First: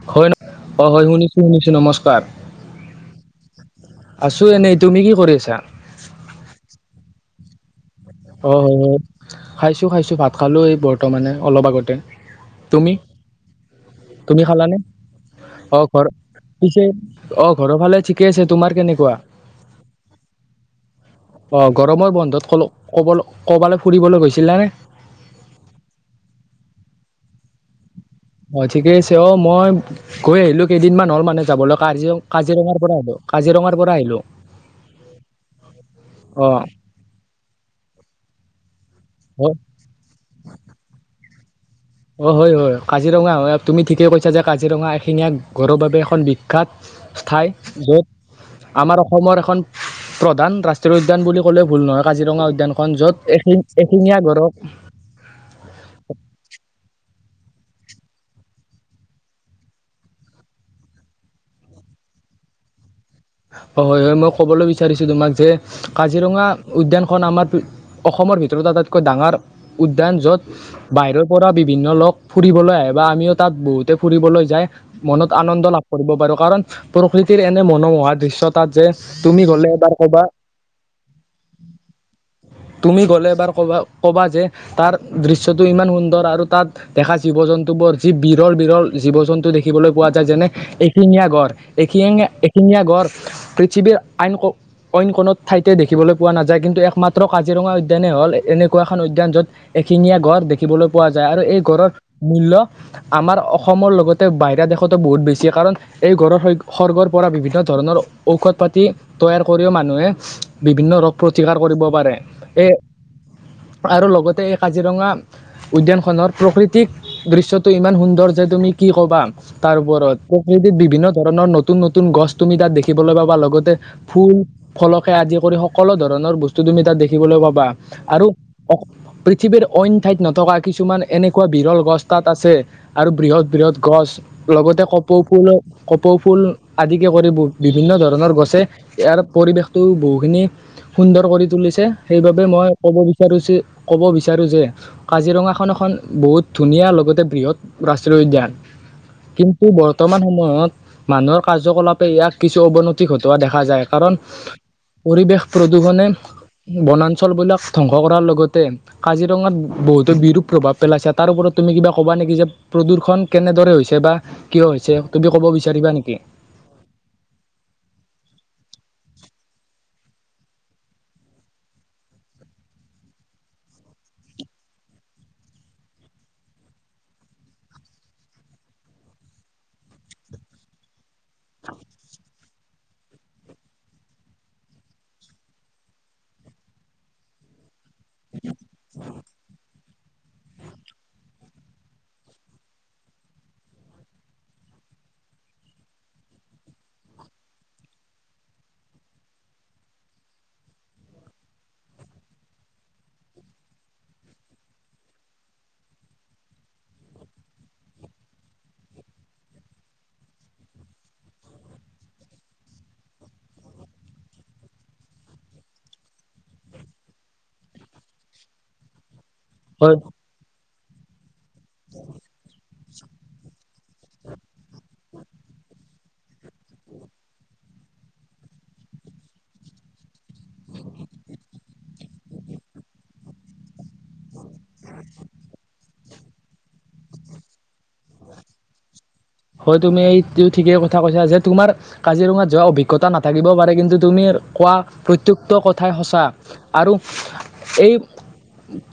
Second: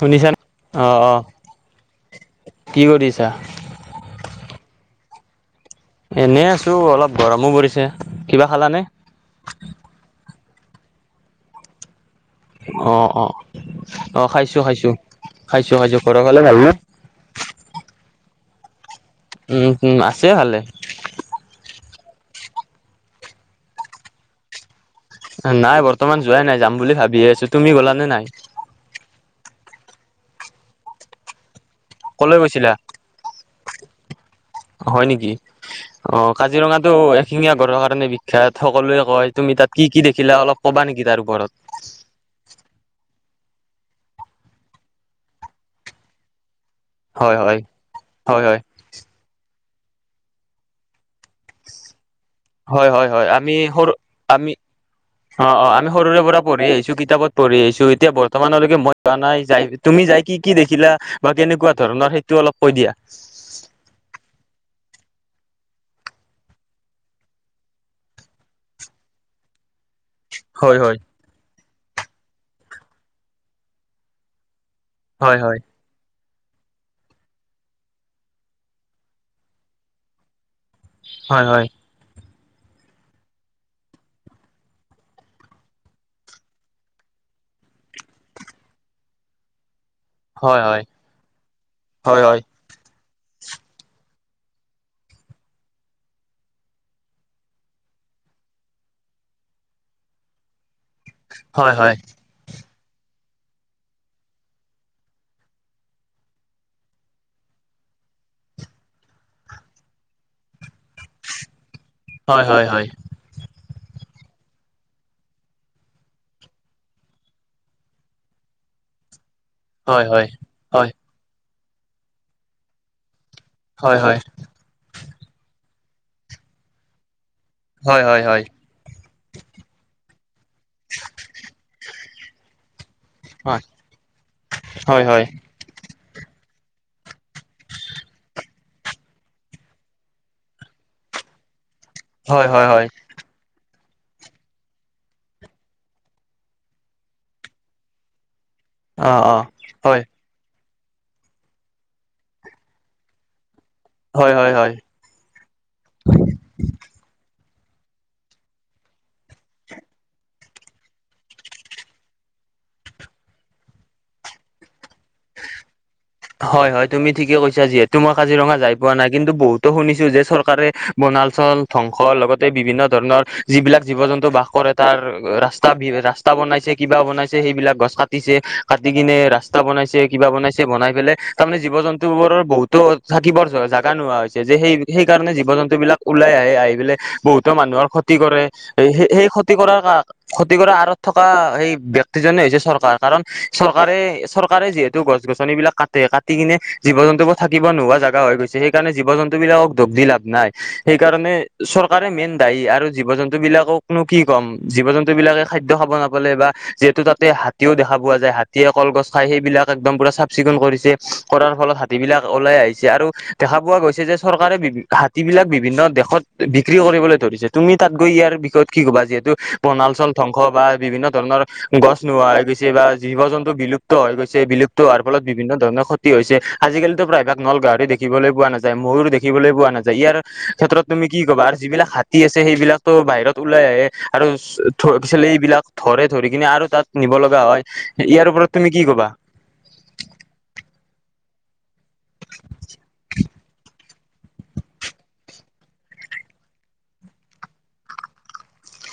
শুনিছা হয় ন অ হয় শুনিছো শুনিছো নমস্কাৰ কি কৰিছা আছো এনেই তুমি কি কৰি আছা? এনে আছো অলপ গৰমো পৰিছে কিবা খালানে? ভাতটো খাইছো ভাত খালো এই বৰ্তমানে অলপ আগতে অ তুমি অ অ তুমি খাইছো খালানে খাইছো খাইছো অ খাইছো ঘৰত ঘৰৰ ফালে ভালনে পিছে অহ ঘৰৰ ফালে ঠিকে আছে তোমাৰ কেনেকুৱা? উম উম আছে ভালে অ গৰমৰ বন্ধত ক কব কবালৈ ফুৰিবলৈ গৈছিলা নে? নাই বৰ্তমান যোৱাই নাই যাম বুলি ভাবি আছো তুমি গ'ল নে নাই? অহ ঠিকে আছে অহ মই গৈ আহিলোঁ কেইদিনমান হ'ল মানে যাবলৈ ক কলৈ গৈছিলা কাজিৰঙাৰ পৰা আহিলোঁ। কাজিৰঙাৰ পৰা আহিলোঁ। হয় নেকি অহ কাজিৰঙাটো এশিঙীয়া গঁড়ৰ কাৰণে বিখ্যাত সকলোৱে কয় অ তুমি তাত কি কি দেখিলা অলপ কবা নেকি তাৰ ওপৰত? অহ হয় হয় কাজিৰঙা হয় তুমি ঠিকেই কৈছা যে কাজিৰঙা এশিঙীয়া গঁড়ৰ বাবে এখন বি বিখ্যাত হয় ঠাই হয় য'ত হয় আমাৰ অসমৰ এখন প্ৰধান ৰাষ্ট্ৰীয় উদ্যান বুলি কলেও ভুল নহয় কাজিৰঙা হয় উদ্যানখন হয় হয় য'ত হয় এশিন এশিঙীয়া গঁড়ৰ, অহ অহ আমি সৰুৰে পৰা পঢ়ি আহিছো কিতাপত পঢ়ি আহিছো এতিয়া বৰ্তমানলৈকে মই যোৱা নাই যায়, তুমি যাই কি কি দেখিলা বা কেনেকুৱা ধৰণৰ সেইটো অলপ কৈ দিয়া। অ হয় হয় মই ক'বলৈ বিচাৰিছো তোমাক যে কাজিৰঙা উদ্যানখন আমাৰ, অসমৰ ভিতৰতো আটাইতকৈ ডাঙৰ উদ্যান য'ত হয় হয় বাহিৰত। পৰা বিভিন্ন লোক ফুৰিবলৈ আহে বা আমিও তাত বহুতে ফুৰিবলৈ যায় মনত হয় আনন্দ লাভ, কৰিব পাৰোঁ কাৰণ প্ৰকৃতিৰ এনে মনোমোহা দৃশ্য তাত যে তুমি গলে এবাৰ ক'বা। হয় হয়। তুমি গ'লে এবাৰ ক'বা ক'বা যে তাৰ দৃশ্যটো ইমান সুন্দৰ আৰু তাত। দেখা জীৱ জন্তু বোৰ যি বিৰৰ বীৰৰ জীৱ জন্তু দেখিবলৈ পোৱা। যেনে হয় এশেঙীয়া গড় হয় হয় হয় এশেঙীয়ে হয় এশেঙীয়া গড় পৃথিৱীৰ আইন ক অন্য কোনো ঠাইতে দেখিবলৈ পোৱা নাযায় কিন্তু একমাত্ৰ, একমাত্ৰ কাজিৰঙা উদ্যানেই হ'ল এনেকুৱা এখন উদ্যান য'ত এশেঙীয়া গঁড় দেখি, দেখিবলৈ পোৱা যায় আৰু হয় গড়ঁৰ হয় মূল্য, আমাৰ অসমৰ লগতে বাহিৰা দেশতো বহুত বেছি কাৰণ। এই গঁড়ৰ খৰ্গৰ পৰা বিভিন্ন ধৰণৰ ঔষধ পাতি। তৈয়াৰ কৰিও মানুহে বিভিন্ন ৰোগ প্ৰতিকাৰ কৰিব পাৰে হয় হয় এ, আৰু লগতে এই কাজিৰঙা। উদ্যানখনৰ প্ৰাকৃতিক দৃশ্যটো ইমান সুন্দৰ যে তুমি কি ক'বা। তাৰ হয় হয় ওপৰত প্ৰকৃতিত হয় বিভিন্ন ধৰণৰ নতুন নতুন গছ তুমি তাত দেখিবলৈ পাবা লগতে হয় হয় ফুল, ফলকে আদি কৰি সকলো ধৰণৰ বস্তু তুমি তাত দেখিবলৈ পাবা হয় হয় হয় হয় আৰু পৃথিৱীৰ অইন ঠাইত নথকা কিছুমান এনেকুৱা বিৰল গছ তাত আছে। আৰু বৃহৎ বৃহৎ গছ লগতে হয় হয় হয় কপৌ ফুল। কপৌ ফুল আদিকে কৰি বিভিন্ন ধৰণৰ গছে। ইয়াৰ পৰিৱেশতটো বহুখিনি সুন্দৰ কৰি তুলিছে সেইবাবে হয় মই হয় হয় ক'ব বি বিচাৰো যে কব বিচাৰো যে, কাজিৰঙাখন এখন বহুত ধুনীয়া লগতে বৃহৎ ৰাষ্ট্ৰীয় উদ্যান। অ অ কিন্তু হয় বৰ্তমান সময়ত, মানুহৰ কাৰ্যকলাপে ইয়াক কিছু অৱনতি ঘটোৱা দেখা যায় কাৰণ। হয় হয় হয় পৰিৱেশ প্ৰদূষণে বনাঞ্চল বিলাক ধ্বংস কৰাৰ লগতে। কাজিৰঙাত বহুতো বিৰূপ প্ৰভাৱ পেলাইছে তাৰ ওপৰত তুমি কিবা কবা নেকি যে, প্ৰদূৰ্ষন কেনেদৰে হৈছে বা কিয় হৈছে তুমি কব বিচাৰিবা নেকি। হয় হয় তুমি ঠিকেই কৈছা যিহেতু মই কাজিৰঙা যাই পোৱা নাই কিন্তু বহুতো শুনিছো যে চৰকাৰে। বনাচল ধ্বংস লগতে বিভিন্ন ধৰণৰ যিবিলাক জীৱ জন্তু বাস কৰে তাৰ ৰাস্তা বি ৰাস্তা, ৰাস্তা বনাইছে কিবা বনাইছে সেইবিলাক গছ কাটিছে কাটি কিনে ৰাস্তা বনাইছে কিবা বনাইছে বনাই লে তাৰমানে জীৱ জন্তু বোৰৰ বহুতো থাকিবৰ জাগা নোহোৱা হৈছে যে সেই সেই কাৰণে জীৱ জন্তু বিলাক। ওলাই আহে আহি পেলাই বহুতো মানুহৰ ক্ষতি কৰে সেই সেই ক্ষতি কৰাৰ, ক্ষতি কৰা আঁৰত থকা সেই ব্যক্তিজনে হৈছে চৰকাৰ কাৰণ চৰকাৰে চৰকাৰে যিহেতু। তো গছ গছনি বিলাক কা কাটি কিনে জীৱ জন্তুবোৰ থাকিব নোহোৱা জেগা হৈ গৈছে সেইকাৰণে জীৱ জন্তুবিলাকক দুখ দি লাভ নাই। সেইকাৰণে চৰকাৰে মেইন দায়ী আৰু জীৱ জন্তু বিলাকনো কি কম জীৱ জন্তু বিলাকে খাদ্য খাব নাপ বা যিহেতু তাতে হাতীও দেখা পোৱা যায় হাতীয়ে কলগছ খাই সেইবিলাক একদম পুৰা চাফ চিকুণ কৰি। কৰাৰ ফলত হাতী বিলাক ওলাই আহিছে আৰু দেখা পোৱা গৈছে যে চৰকাৰে বি হাতী বিলাক বিভিন্ন দেশত বিক্ৰী কৰিবলৈ ধৰিছে তুমি তাত গৈ ইয়াৰ বিষয়ত কি কবা যিহেতু। বনা হয় অঞ্চল ধ বা বিভিন্ন ধৰণৰ গছ নোহোৱা হৈ গৈছে বা জীৱ জন্তু বিলুপ্ত হৈ গৈছে বিলুপ্ত হোৱাৰ ফলত বিভিন্ন, ধৰণৰ ক্ষতি হৈছে আজিকালিতো প্ৰায়ভাগ নলগাহৰি দেখিবলৈ পোৱা নাযায় ময়োৰ দেখিবলৈ পোৱা নাযায় ইয়াৰ, ক্ষেত্ৰত তুমি কি ক'বা আৰু যিবিলাক হাতী আছে সেইবিলাকতো বাহিৰত ওলাই আহে। আৰু পিছ এইবিলাক ধৰে ধৰি কিনে আৰু তাত, নিব লগা হয় ইয়াৰ ওপৰত তুমি কি ক'বা। হয়, তুমি এইটো ঠিকেই কথা কৈছা যে তোমাৰ কাজিৰঙাত যোৱা অভিজ্ঞতা নাথাকিব পাৰে, কিন্তু তুমি কোৱা প্ৰত্য ক্ত কথাই সঁচা আৰু এই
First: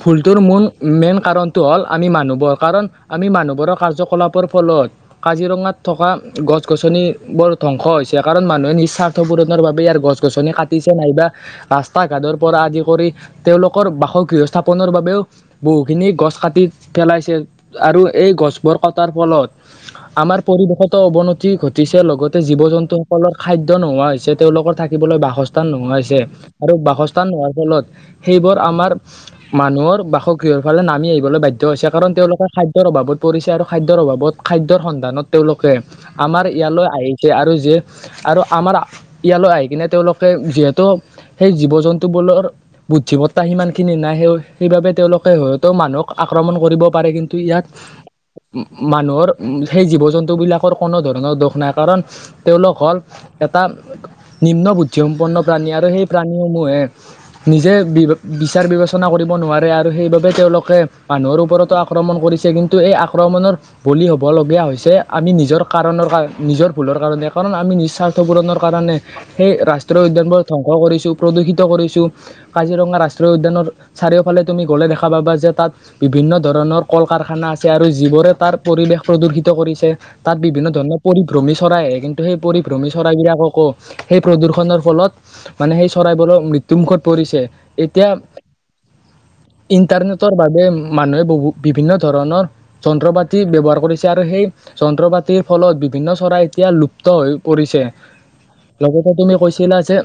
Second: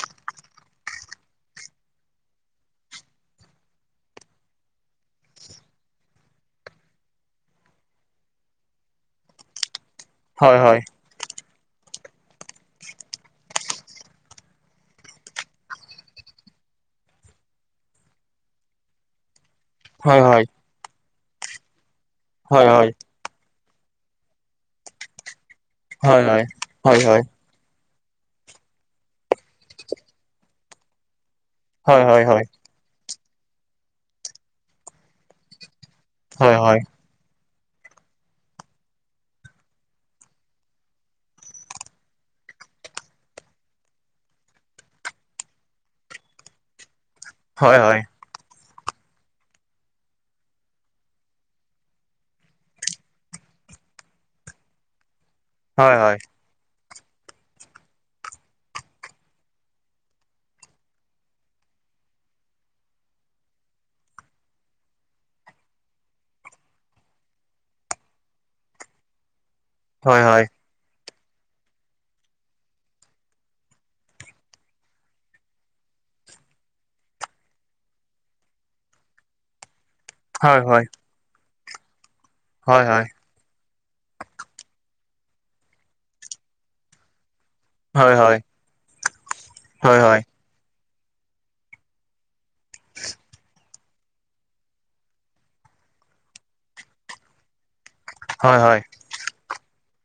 ফুলটোৰ মূল মেইন কাৰণটো হ'ল আমি মানুহবোৰ কাৰণ আমি মানুহবোৰৰ কাৰ্যকলাপৰ ফলত কাজিৰঙাত থকা গছ-গছনি বোৰ ধ্বংস হৈছে কাৰণ মানুহে নিস্বাৰ্থ পূৰণৰ বাবে ইয়াৰ গছ গছনি হয় হয় কাটিছে নাইবা, তা ঘাটৰ পৰা আদি কৰি তেওঁলোকৰ বাসগৃহ স্থাপনৰ বাবেও, বহুখিনি গছ কাটি পেলাইছে আৰু এই গছবোৰ কটাৰ ফলত, হয় আমাৰ হয় পৰিৱেশতো অৱনতি ঘটিছে, লগতে হয় হয় জীৱ-জন্তু, ফলত খাদ্য নোহোৱা হৈছে, তেওঁলোকৰ থাকিবলৈ বাসস্থ স্থান নোহোৱা হৈছে হয় আৰু হয় হয় বাসস্থান নোহোৱাৰ ফলত, সেইবোৰ আমাৰ মানুহৰ বাসগৃহৰ ফালে নামি আহিবলৈ বাধ্য হৈছে, হয় কাৰণ হয় হয় তেওঁলোকে খাদ্য খৰ অভাৱত পৰিছে আৰু খাদ্যৰ অভাৱত খাদ্যৰ সন্ধানত তেওঁলোকে আমাৰ হয় হয় হয় ইয়ালে আহি, আৰু যি আৰু আমাৰ ইয়ালৈ আহি কিনে তেওঁলোকে যিহেতু সেই জীৱ জন্তু বোৰৰ বুদ্ধিমত্তা সিমান খিনি নাই। সেই-সেইবাবে তেওঁলোকে হয়তো মানুহক আক্ৰমণ কৰিব পাৰে কিন্তু, ত ইয়াত হয় হয় মানুহৰ উম, সেই জীৱ-জন্তু বিলাকৰ কোনো ধৰণৰ দোষ নাই কাৰণ তেওঁলোক হ'ল, এটা নিম্ন বুদ্ধিসম্পন্ন প্ৰাণী আৰু হয় হয় সেই প্ৰাণীসমূহে নিজে বি বিচাৰ বিবেচনা কৰিব নোৱাৰে আৰু সেইবাবে তেওঁলোকে মানুহৰ ওপৰতে আক্ৰমণ কৰিছে, কিন্তু এই আক্ৰমণৰ বলি হ'ব, হ'বলগীয়া হৈছে আমি নিজৰ কাৰণৰ কাৰ নিজৰ ভুলৰ কাৰণে। কাৰণ আমি নিস্বাৰ্থ পূৰণৰ কাৰণে সেই ৰাষ্ট্ৰীয় হয় উদ্যানবোৰ হয় ধ্বংস কৰিছো, প্ৰদূষিত কৰিছো। কাজিৰঙা ৰাষ্ট্ৰীয় উদ্যানৰ চাৰিওফালে তুমি গ'লে দেখা পাবা যে তাত বিভিন্ন ধৰণৰ কল কাৰখানা আছে আৰু যিবোৰে তাৰ পৰিৱেশ, প্ৰদূৰ্শিত কৰিছে তাত হয় বিভিন্ন হয় ধৰণৰ পৰিভ্ৰমী চৰাই আহে কিন্তু সেই পৰিভ্ৰমী চৰাইবিলাককো, সেই প্ৰদূষনৰ ফলত মানে সেই চৰাইবোৰৰ মৃত্যুমুখত পৰিছে। হয় হয় হয় হয় এতিয়া হয় হয় ইণ্টাৰনেটৰ বাবে মানুহে বহু বিভিন্ন ধৰণৰ যন্ত্ৰ পাতি ব্যৱহাৰ কৰিছে। আৰু সেই যন্ত্ৰপাতিৰ ফলত বিভিন্ন চৰাই এতিয়া লুপ্ত হৈ পৰিছে। হয়-হয়। লগতে তুমি কৈছিলা যে,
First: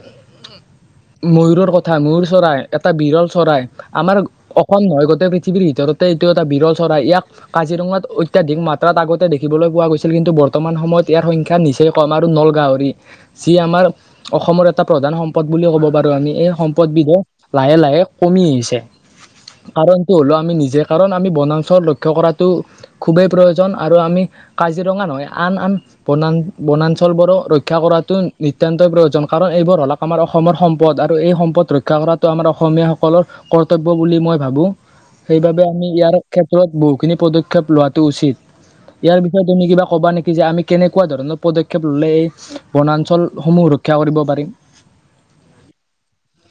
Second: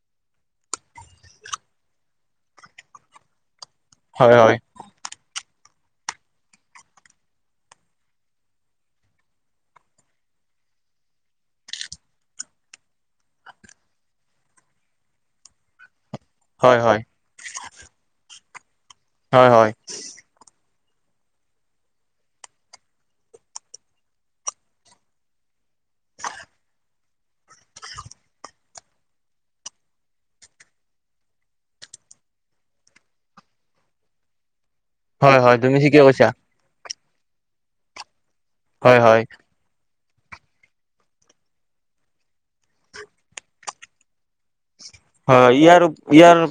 ময়ুৰৰ কথা ময়ুৰ চৰাই এটা বিৰল চৰাই। আমাৰ হয় হয় খন নহয় গোটেই পৃথিৱীৰ ভিতৰতে এইটো এটা বিৰল চৰাই। ইয়াক কাজিৰঙাত অত্যাধিক মাত্ৰা ত' আগতে দেখিবলৈ পোৱা গৈছিল কিন্তু বৰ্তমান সময়ত ইয়াৰ সংখ্যা নিচেই কম, আৰু নল গাহৰি। যি আমাৰ অসমৰ এটা প্ৰধান সম্পদ বুলি ক'ব পাৰো আমি। এই হয় সম্পদ হয় বিধে লাহে লাহে কমি আহিছে, হয় হয় কাৰণটো হ'লেও আমি নিজে। কাৰণ আমি বনাঞ্চল লক্ষ্য কৰাটো খুবেই প্ৰয়োজন আৰু আমি কাজিৰঙা নহয়, আন-আন বনা বনাঞ্চলবোৰক ৰক্ষা কৰাটো নিতান্তই প্ৰয়োজন, কাৰণ এইবোৰ হল। আমাৰ অসমৰ সম্পদ আৰু এই সম্পদ ৰক্ষা কৰাটো আমাৰ অসমীয়াসকলৰ কৰ্তব্য বুলি মই ভাবো। হয় হয় সেইবাবে তুমি আমি ঠিকে ইয়াৰ কৈছা ক্ষেত্ৰত বহুখিনি পদক্ষেপ লোৱাটো উচিত, হয় ইয়াৰ হয় বিষয়ে তুমি কিবা কবা নেকি? যে আমি কেনেকুৱা ধৰণৰ পদক্ষেপ ল'লে এই বনাঞ্চলসমূহ ৰক্ষা কৰিব পাৰে। হয়, ইয়াৰ-ইয়াৰ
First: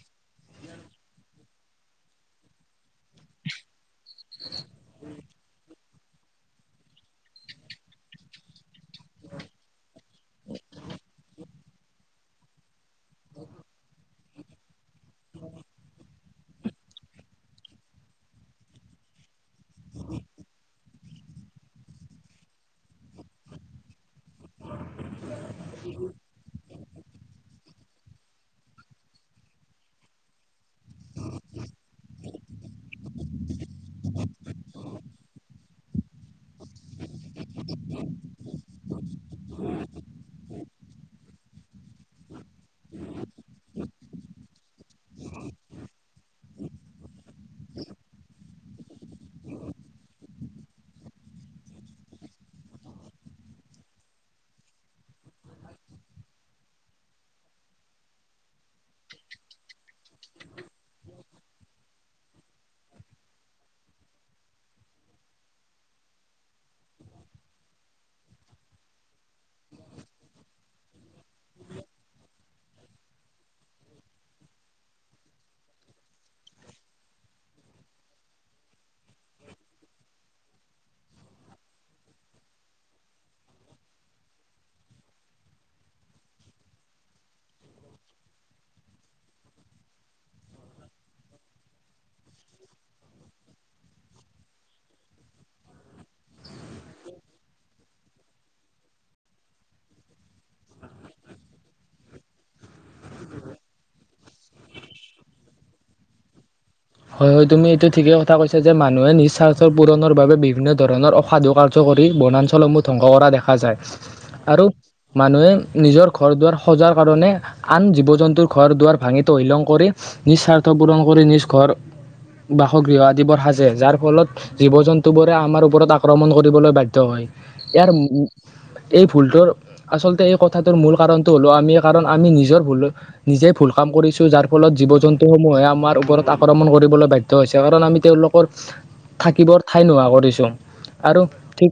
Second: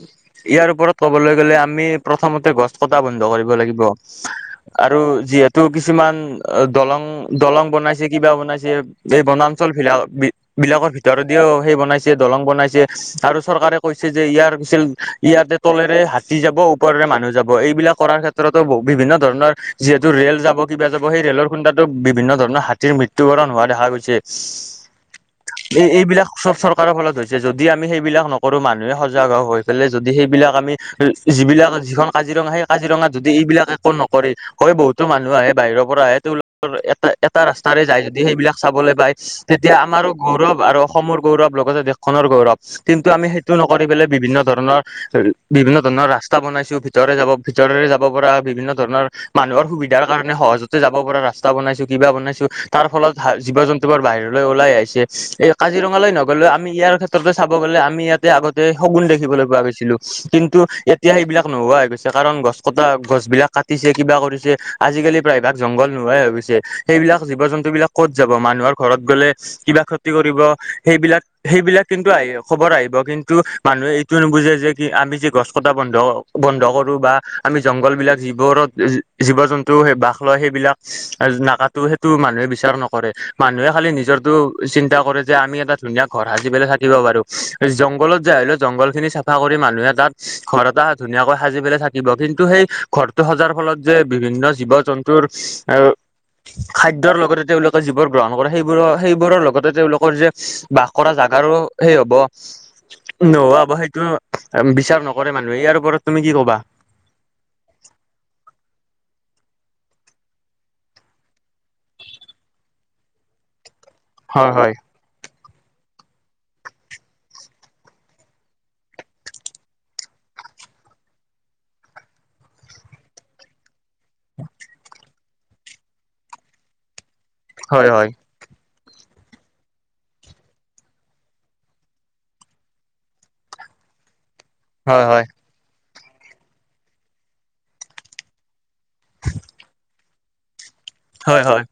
ইয়াৰ ওপৰত ক'বলৈ গলে আমি প্ৰথমতে গছ কটা বন্ধ কৰিব লাগিব। আৰু যিহেতু কিছুমান দলং-দলং বনাইছে কিবা বনাইছে, এই বনাঞ্চল বিলাক-বিলাকৰ ভিতৰত দিও সেই বনাইছে দলং বনাইছে, আৰু চৰকাৰে কৈছে যে ইয়াৰছিল ইয়াতে তলেৰে হাতী যাব, ওপৰেৰে মানুহ যাব, এইবিলাক কৰাৰ ক্ষেত্ৰত টো বিভিন্ন ধৰণৰ যিহেতু ৰেল যাব, কিবা যাব সেই ৰেলৰ খুন্দাতো বিভিন্ন ধৰণৰ হাতী ৰ মৃত্যুবৰণ হোৱা দেখা গৈছে। অ', এই-এইবিলাক চব চৰকাৰৰ ফলত হৈছে। যদি আমি সেই বিলাক নকৰো, মানুহে সজাগ হৈ পেলাই যদি সেইবিলাক আমি যিবিলাক যিখন কাজিৰঙা সেই কাজিৰঙাত যদি এইবিলাক একো নকৰে, হয় বহুতো মানুহ আহে বাহিৰৰ পৰা আহে তেওঁলোকৰ এটা এটা ৰাস্তাৰে যায় যদি সেইবিলাক চাবলৈ পায়, তেতিয়া আমাৰো গৌৰৱ আৰু অসমৰ গৌৰৱ, লগতে দেশখনৰ গৌৰৱ। কিন্তু আমি সেইটো নকৰি পেলাই বিভিন্ন ধৰণৰ বিভিন্ন ধৰণৰ ৰাস্তা বনাইছো, ভিতৰে যাব ভিতৰ যাব পৰা বিভিন্ন ধৰণৰ মানুহৰ সুবিধাৰ কাৰণে সহজতে যাব পৰা ৰাস্তা বনাইছো, কিবা বনাইছো, তাৰ ফলত জীৱ জন্তু বাহিৰলৈ ওলাই আহিছে। এই কাজিৰঙালৈ নগ'লেও আমি ইয়াৰ ক্ষেত্ৰত গলে আমি ইয়াতে আগতে শুন দেখিবলৈ পোৱা গৈছিলো। কিন্তু এতিয়া সেইবিলাক নোহোৱা হৈ গৈছে, কাৰণ গছ কটা গছ বিলাক কাটিছে, কিবা কৰিছে। আজিকালি প্ৰায়ভাগ জংঘল নোহাৱাই হৈ গৈছে। সেইবিলাক জীৱ জন্তু বিলাক ক'ত যাব মানুহৰ ঘৰত গ'লে কিবা ক্ষতি কৰিব সেইবিলাক-সেইবিলাক আহ খবৰ আহিব। কিন্তু মানুহে এইটো নুবুজে যে কি আমি যে গছ কটা বন্ধ বন্ধ কৰো বা আমি জংঘল বিলাক যিবোৰত জীৱ জন্তু বাস লয়, সেইবিলাক নাকাত সেইটো মানুহে বিচাৰ নকৰে। মানুহে খালি নিজৰটো চিন্তা কৰে যে, আমি এটা ধুনীয়া ঘৰ সাজি পেলাই দিব পাৰো। জংঘলত যাই হলেও জংঘল খিনি চাফা কৰি মানুহে তাত ঘৰ এটা ধুনীয়াকৈ সাজি পেলাই থাক দিব, কিন্তু সেই ঘৰটো সজাৰ ফলত যে বিভিন্ন জীৱ-জন্তুৰ আহ খাদ্যৰ লগতে তেওঁলোকে যিবোৰ গ্ৰহণ কৰে, সেইবোৰৰ-সেইবোৰৰ লগতে তেওঁলোকৰ যে বাস কৰা জাগাৰো সেই হ'ব নোহোৱাবোৰ সেইটো বিচাৰ নকৰে, মানুহে ইয়াৰ ওপৰত তুমি কি ক'বা? হয়-হয় তুমি এইটো ঠিকেই কথা কৈছ যে মানুহে নিজ স্বাৰ্থৰ পূৰণৰ বাবে বিভিন্ন ধৰণৰ অসাধুকাৰ কৰি বনাঞ্চলসমূহ ধ্বংস কৰা দেখা যায। হয় আৰু হয় মানুহে নিজৰ ঘৰ দুৱাৰ সজাৰ কাৰণে আন জীৱ জন্তুৰ ঘৰ দুৱাৰ ভাঙি তহিলং কৰি, নিস্বাৰ্থ পূৰণ কৰি নিজ ঘৰ বাসগৃহ আদিবোৰ সাজে, যাৰ ফলত জীৱ জন্তু বোৰে আমাৰ ওপৰত আক্ৰমণ কৰিবলৈ বাধ্য হয়। ইয়াৰ হয় উম, হয় এই ভূলটোৰ আচলতে এই কথাটোৰ মূল কাৰণটো হ'ল আমি, কাৰণ আমি নিজৰ ভুল নিজেই ভুল কাম কৰিছো যাৰ ফলত হয় জীৱ-জন্তু হয় সমূহে আমাৰ ওপৰত আক্ৰমণ কৰিবলৈ বাধ্য হৈছে। কাৰণ আমি তেওঁলোকৰ থাকিবৰ ঠাই নোহোৱা কৰিছো আৰু হয় ঠিক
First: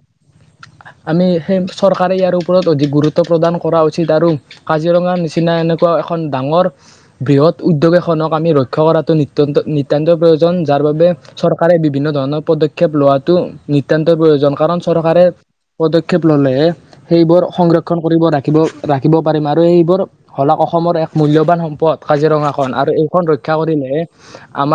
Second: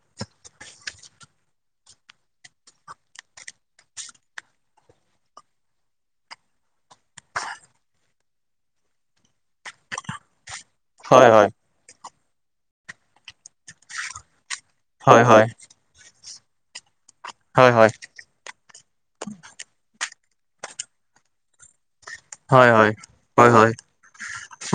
আমি সেই চৰকাৰে ইয়াৰ ওপৰত অধিক গুৰুত্ব প্ৰদান কৰা উচিত আৰু কাজিৰঙা নিচিনা এনেকুৱা এখন ডাঙৰ বৃহৎ উদ্যোগ এখনক আমি ৰক্ষা কৰাটো অতত্য নিতান্ত প্ৰয়োজন যাৰ বাবে হয় হয় হয় চৰকাৰে বিভিন্ন ধৰণৰ পদক্ষেপ লোৱাটো নিতান্ত প্ৰয়োজন, কাৰণ চৰকাৰে হয় হয় হয় পদক্ষেপ ললেহে সেইবোৰ সংৰক্ষণ কৰিব ৰাখিব ৰাখিব পাৰিম আৰু এইবোৰ শলাগ অসমৰ এক মূল্যবান সম্পদ। কাজিৰঙা খন হয় হয় আৰু এইখন হয় ৰক্ষা হয় কৰিলে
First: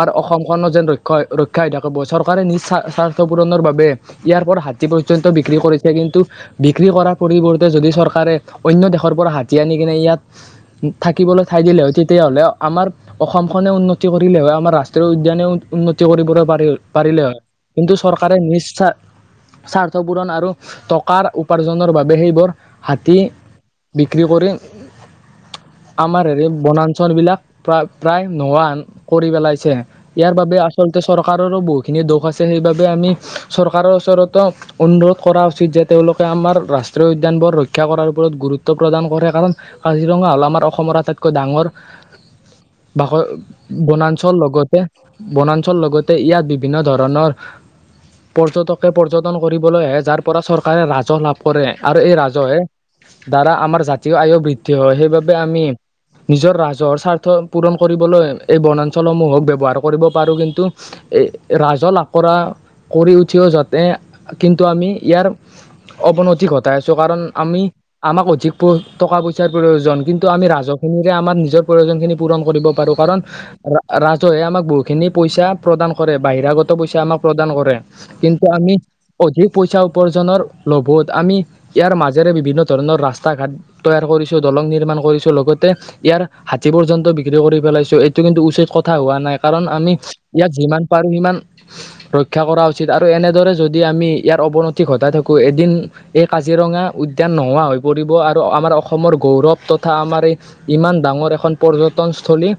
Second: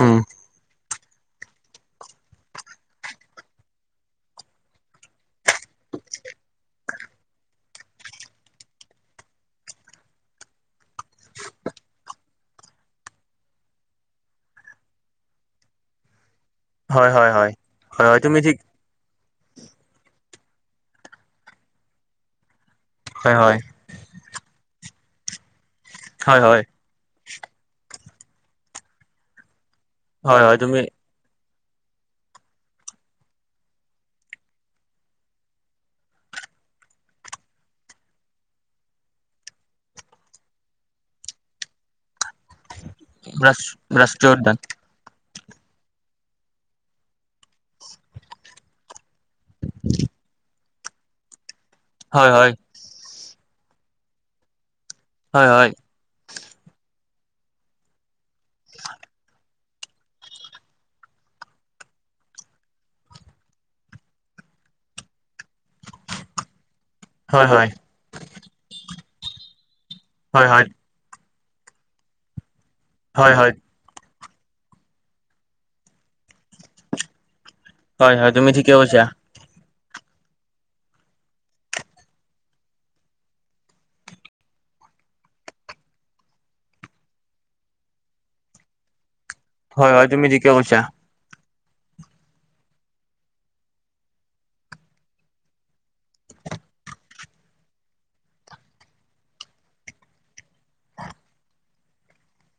উম অসমখনত যেন ৰক্ষ-ৰক্ষা হৈ থাকিব, চৰকাৰে নিজ স্বা-স্বাৰ্থ পূৰণৰ বাবে ইয়াৰ পৰা হাতী পৰ্যন্ত বিক্ৰী কৰিছে কিন্তু বিক্ৰী কৰাৰ পৰিৱৰ্তে যদি চৰকাৰে অন্য দেশৰ পৰা হাতী আনি কিনে ইয়াত থাকিবলৈ ঠাই দিলে হয়, তেতিয়াহলে আমাৰ অসমখনে উন্নত উন্নতি কৰিলে হয় আমাৰ ৰাষ্ট্ৰীয় উদ্যানেও উন্নতি কৰিবই পাৰিল পাৰিলে হয়, কিন্তু হয় হয় চৰকাৰে তুমি ঠিক নিস্বাথ স্বাৰ্থ পূৰণ আৰু টকাৰ উপাৰ্জনৰ বাবে সেইবোৰ হাতী হয় হয় বিক্ৰী কৰি আমাৰ হয় হেৰি হয় বনাঞ্চল বিলাক প্ৰায়-প্ৰায় নোহোৱা কৰি পেলাইছে ইয়াৰ হয় বাবে হয় তুমি আচলতে চৰকাৰৰো বহুখিনি দোষ আছে সেইবাবে আমি চৰকাৰৰ ওচৰতো অনুৰোধ কৰা উচিত যে তেওঁলোকে আমাৰ ৰাষ্ট্ৰীয় উদ্যানবোৰ ৰক্ষা কৰাৰ ওপৰত গুৰুত্ব প্ৰদান কৰে। কাৰণ কাজিৰঙা হল আমাৰ অসমৰ আটাইতকৈ ডাঙৰ ভাষ ৰাষ্ট- ৰাষ্ট্ৰীয় বনাঞ্চল উদ্যান লগতে-বনাঞ্চলৰ লগতে ইয়াত বিভিন্ন ধৰণৰ পৰ্যটকে পৰ্যটন কৰিবলৈ আহে যাৰ পৰা চৰকাৰে ৰাজহ লাভ কৰে আৰু এই হয় হয় ৰাজহে দ্বাৰা আমাৰ জাতীয় আয়ু বৃদ্ধি হয় সেইবাবে হয় আমি হয় নিজৰ ৰাজহৰ স্বাৰ্থ পূৰণ কৰিবলৈ এই বনাঞ্চলসমূহক ব্যৱহাৰ কৰিব পাৰো কিন্তু এ ৰাজল আঁকৰা কৰি উঠিও যাতে কিন্তু আমি ইয়াৰ অৱনতি ঘটাই আছো কাৰণ হয় আমি হয় আমাক অধিক টকা পইচাৰ প্ৰয়োজন কিন্তু আমি হয় হয় ৰাজহ সিনকে আমাৰ নিজৰ প্ৰয়োজন খিনি পূৰণ কৰিব পাৰো হয় হয় ৰাজহুৱে আমাক বহুতখিনি পইচা প্ৰদান কৰে বাহিৰাগত পইচা আমাক প্ৰদান কৰে হয় হয় কিন্তু তুমি আমি ঠিকে কৈছা অধিক পইচা উপাৰ্জনৰ লভত আমি ইয়াৰ মাজেৰে বিভিন্ন ধৰণৰ ৰাস্তা ঘাট তৈয়াৰ কৰিছো দলং নিৰ্মাণ কৰিছো লগতে ইয়াৰ হাতী পৰ্যন্ত বিক্ৰী কৰি পেলাইছোঁ। কিন্তু উচিত কথা হোৱা নাই কাৰণ হয় আমি হয় তুমি ঠিকে ইয়াক কৈছা যিমান পাৰো সিমান ৰক্ষা কৰা উচিত আৰু এনেদৰে যদি আমি ইয়াৰ অৱনতি ঘটাই থাকো এদিন এই কাজিৰঙা উদ্যান নোহোৱা হৈ পৰিব আৰু আমাৰ অসমৰ গৌৰৱ তথা আমাৰ এই ইমান ডাঙৰ এখন পৰ্যটনস্থলী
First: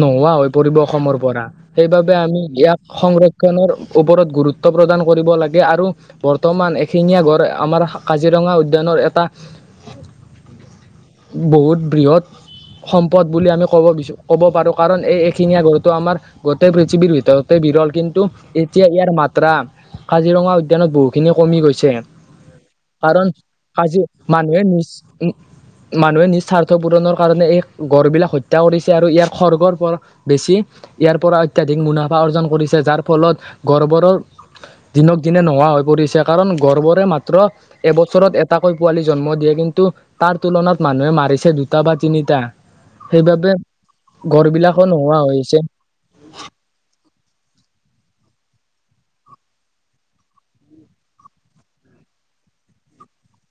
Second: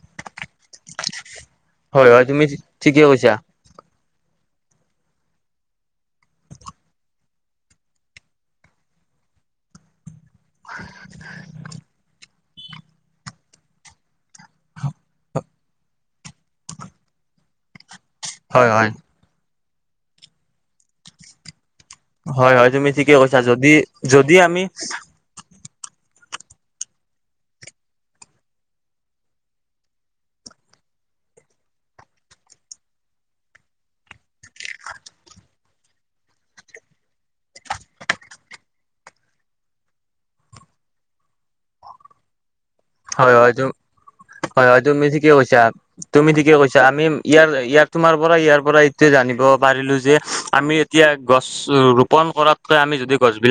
নোহোৱা হৈ পৰিব অসমৰ পৰা হয় সেইবাবে হয় আমি তুমি ইয়াক ঠিকে কৈছা সংৰক্ষনৰ ওপৰত গুৰুত্ব প্ৰদান কৰিব লাগে আৰু বৰ্তমান এশিঙীয়া গড় আমাৰ কাজিৰঙা উদ্যানৰ এটা বহুত বৃহৎ সম্পদ বুলি আমি ক'ব বি ক'ব পাৰো কাৰণ এইখিনিয়ে গুৰুত্ব, আমাৰ গোটেই পৃথিৱীৰ ভিতৰতে বিৰল কিন্তু- কিন্তু হয় এতিয়া হয় ইয়াৰ মাত্ৰা কাজিৰঙা উদ্যানত বহুখিনি কমি গৈছে। হয় হয় তুমি ঠিকে কাৰণ কৈছা যদি আজি যদি মানুহে আমি নিজ- মানুহে নিস্বাৰ্থ পূৰণৰ কাৰণে এই গড় বিলাক হত্যা কৰিছে আৰু ইয়াৰ খৰ্গৰ পৰ বেছি ইয়াৰ পৰা অত্যাধিক মুনাফা অৰ্জন কৰিছে যাৰ ফলত গৰ্বৰৰ দিনক দিনে নোহোৱা হৈ পৰিছে কাৰণ গৰ্বৰে মাত্ৰ এবছৰত এটাকৈ পোৱালি জন্ম দিয়ে কিন্তু তাৰ তুলনাত মানুহে মাৰিছে দুটা বা তিনিটা হয় সেইবাবে হয় এইতো গড় হয় হয় বিলাকো তুমি নোহোৱা ঠিকেই হৈছে কৈছা। তুমি ঠিকে কৈছা আমি ইয়াৰ ইয়াৰ তোমাৰ পৰা ইয়াৰ পৰা এইটোৱে জানিব পাৰিলো যে আমি এতিয়া গছ ৰোপণ কৰাতকে আমি যদি গছ বিলাক -